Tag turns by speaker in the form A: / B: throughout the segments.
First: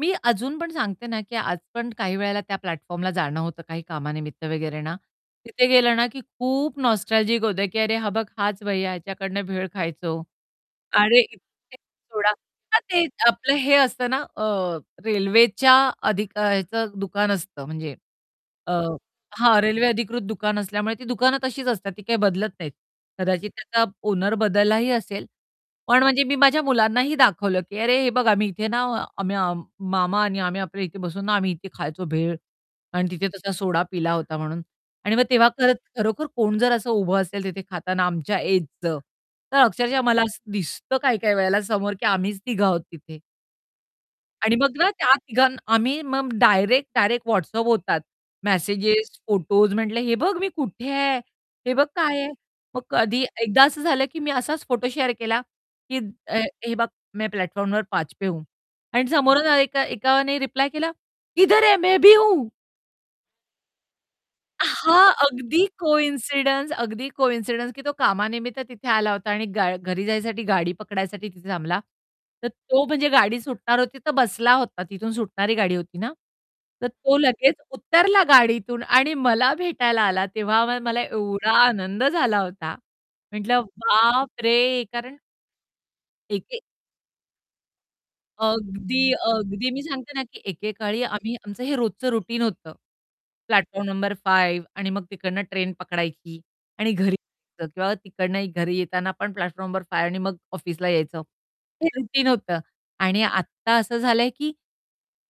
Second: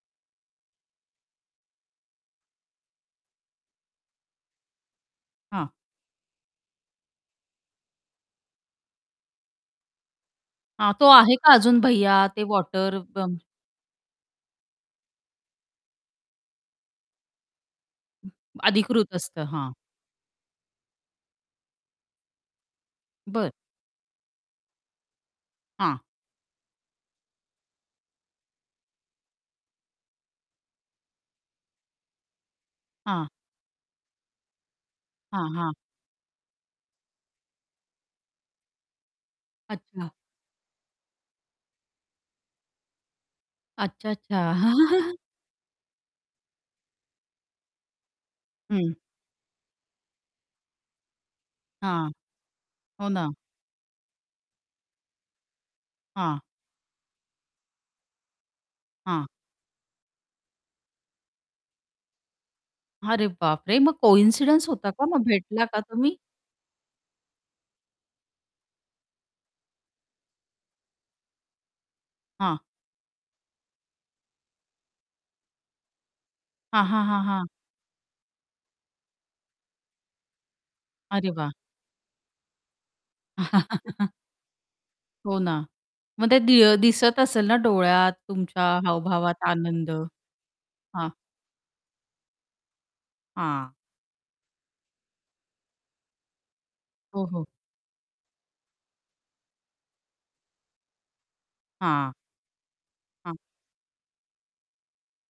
A: मी अजून पण सांगते ना, की आज पण काही वेळेला त्या प्लॅटफॉर्मला जाणं होतं काही कामानिमित्त वगैरे ना, तिथे
B: हां.
A: गेलं ना, की खूप नॉस्टॅल्जिक होतं, की "अरे हा बघ हाच भैय्या ह्याच्याकडनं भेळ खायचो,"
B: हां. तो
A: अरे
B: आहे
A: इथे
B: का अजून भैय्या
A: सोडा
B: ते
A: [unintelligible]
B: वॉटर
A: ते
B: बम
A: आपलं हे असतं ना, अ, रेल्वेच्या अधिकचं दुकान असतं म्हणजे अ,
B: अधिकृत असतं
A: हां,
B: हां.
A: रेल्वे अधिकृत दुकान असल्यामुळे ती दुकानं तशीच असतात ती काही बदलत नाहीत, कदाचित
B: बरं.
A: त्याचा ऑनर बदललाही असेल,
B: हां.
A: पण म्हणजे मी माझ्या मुलांनाही दाखवलं, की अरे हे बघा आम्ही इथे ना, आम्ही मामा आणि आम्ही आपल्या इथे बसून ना आम्ही इथे खायचो, भेळ आणि
B: हां.
A: तिथे तसा सोडा पिला होता म्हणून. आणि मग
B: हां,
A: तेव्हा
B: हां.
A: खर खरोखर कोण जर असं उभं असेल तिथे खाताना आमच्या एजचं तर अक्षरशः
B: अच्छा.
A: मला असं दिसतं काही-काही वेळेला समोर की आम्हीच तिघे आहोत तिथे.
B: अच्छा, अच्छा.
A: आणि मग ना, त्या तिघां आम्ही मग डायरेक्ट-डायरेक्ट WhatsApp होतात.
B: हं.
A: मेसेजस, फोटोस म्हटले, हे बघ मी कुठे आहे? हे बघ
B: हां.
A: काय आहे? मग
B: हो
A: कधी
B: ना.
A: एकदा असं झालं, की मी असाच फोटो शेअर केला, की अ,
B: हां.
A: हे बघ, मै प्लॅटफॉर्म नंबर 5 पे हूं. आणि
B: हां.
A: समोरून एका एकाने रिप्लाय केला, किधर है मैं भी हूं.
B: अरे बापरे! मग
A: अ,
B: कॉइन्सिडन्स होता का,
A: हां,
B: मग
A: अगदी
B: भेटला का तुम्ही?
A: कॉइन्सिडन्स अगदी कॉइन्सिडन्स की तो कामानिमित्त तिथे आला होता आणि गा घरी जाण्यासाठी गाडी पकडण्यासाठी तिथे थांबला. तर
B: हां.
A: तो म्हणजे गाडी सुटणार होती तर बसला होता, तिथून सुटणारी गाडी होती ना,
B: हां,
A: तर
B: हां,
A: तो
B: हां, हां.
A: लगेच उतरला गाडीतून आणि मला भेटायला आला तेव्हा [unintelligible] मला
B: अरे
A: एवढा
B: वाह!
A: आनंद झाला होता. म्हटलं बापरे! कारण
B: हो ना. मग ते
A: एके
B: दि अ, दिसत असेल ना, डोळ्यात तुमच्या
A: अगदी,
B: हावभावात
A: अगदी मी
B: आनंद,
A: सांगते ना, की एकेकाळी
B: हां.
A: आम्ही आमचं हे रोजचं रूटीन होतं
B: हां.
A: प्लॅटफॉर्म नंबर 5 आणि मग तिकडनं ट्रेन पकडायची आणि घरी
B: हो, हो.
A: यायचं किंवा तिकडनं घरी येताना पण प्लॅटफॉर्म नंबर 5 आणि मग ऑफिसला यायचं. हे
B: हां.
A: रूटीन होतं. आणि
B: हां.
A: आत्ता असं झालं आहे, की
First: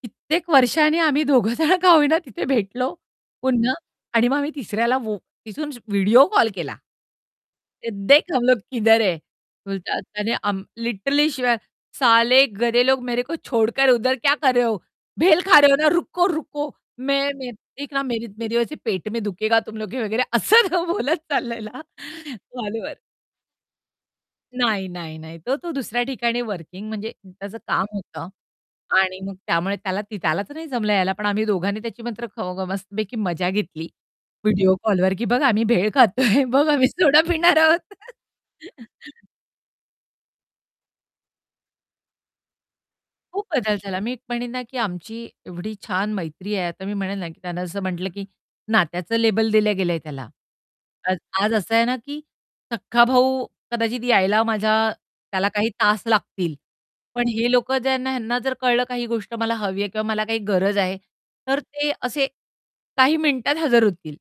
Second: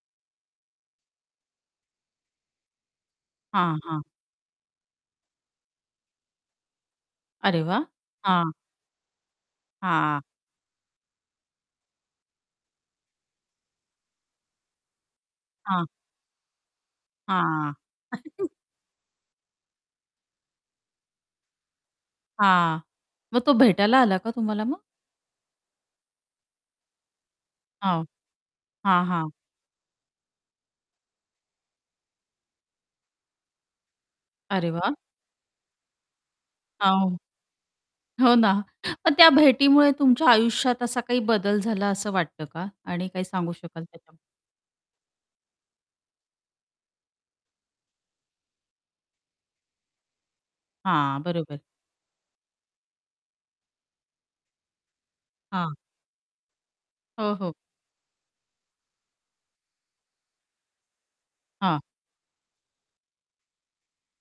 A: कित्येक वर्षांनी आम्ही दोघं जण का होईना तिथे भेटलो, पुन्हा
B: हां, हां.
A: आणि मग आम्ही तिसऱ्याला वो तिथून व्हिडिओ कॉल केला.
B: अरे वाह!
A: देख हम
B: हां.
A: लोग किधर है? बोलतात
B: हां.
A: त्याने आम लिटरली शिव्या साले गधे लोग मेरे को छोडकर उधर क्या कर रहे हो? बेल खा रहे हो
B: हां.
A: ना, रुको, रुको मैं
B: हां.
A: देख ना मेरे मेरे [unintelligible] पेट में दुखेगा तुम लोग के. वगैरे असं बोलत चालललेला
B: हां.
A: कॉलवर.
B: मग तो भेटायला आला का तुम्हाला मग?
A: नाही, नाही, नाही तो तो दुसऱ्या ठिकाणी वर्किंग म्हणजे त्याचं काम
B: हो.
A: होतं
B: हां,
A: आणि
B: हां.
A: मग त्यामुळे त्याला ती त्यालाच नाही जमलं यायला पण आम्ही दोघांनी त्याची मात्र ख ग मस्तपैकी मजा घेतली
B: अरे
A: व्हिडिओ
B: वाह!
A: कॉलवर, की बघ आम्ही भेळ खातोय बघ आम्ही
B: हां.
A: सोडा पिणार आहोत.
B: हो ना, पण त्या भेटीमुळे तुमच्या आयुष्यात असा काही बदल झाला असं वाटतं का? आणि काय
A: खूप
B: सांगू
A: बदल
B: शकाल
A: झाला.
B: त्याचा
A: मी म्हणेल ना, की आमची एवढी छान मैत्री आहे, आता मी म्हणेल ना, त्यांना असं म्हटलं, की नात्याचं लेबल दिलं गेलंय त्याला. आज
B: हां.
A: आज
B: बरोबर.
A: असं आहे ना, की सख्खा भाऊ कदाचित यायला माझ्या त्याला काही
B: हां.
A: तास लागतील, पण
B: हो,
A: हे
B: हो.
A: लोकं ज्यांना ह्यांना जर कळलं काही गोष्ट मला हवी आहे किंवा मला काही गरज आहे, तर
B: हां.
A: ते असे काही मिनिटात हजर होतील.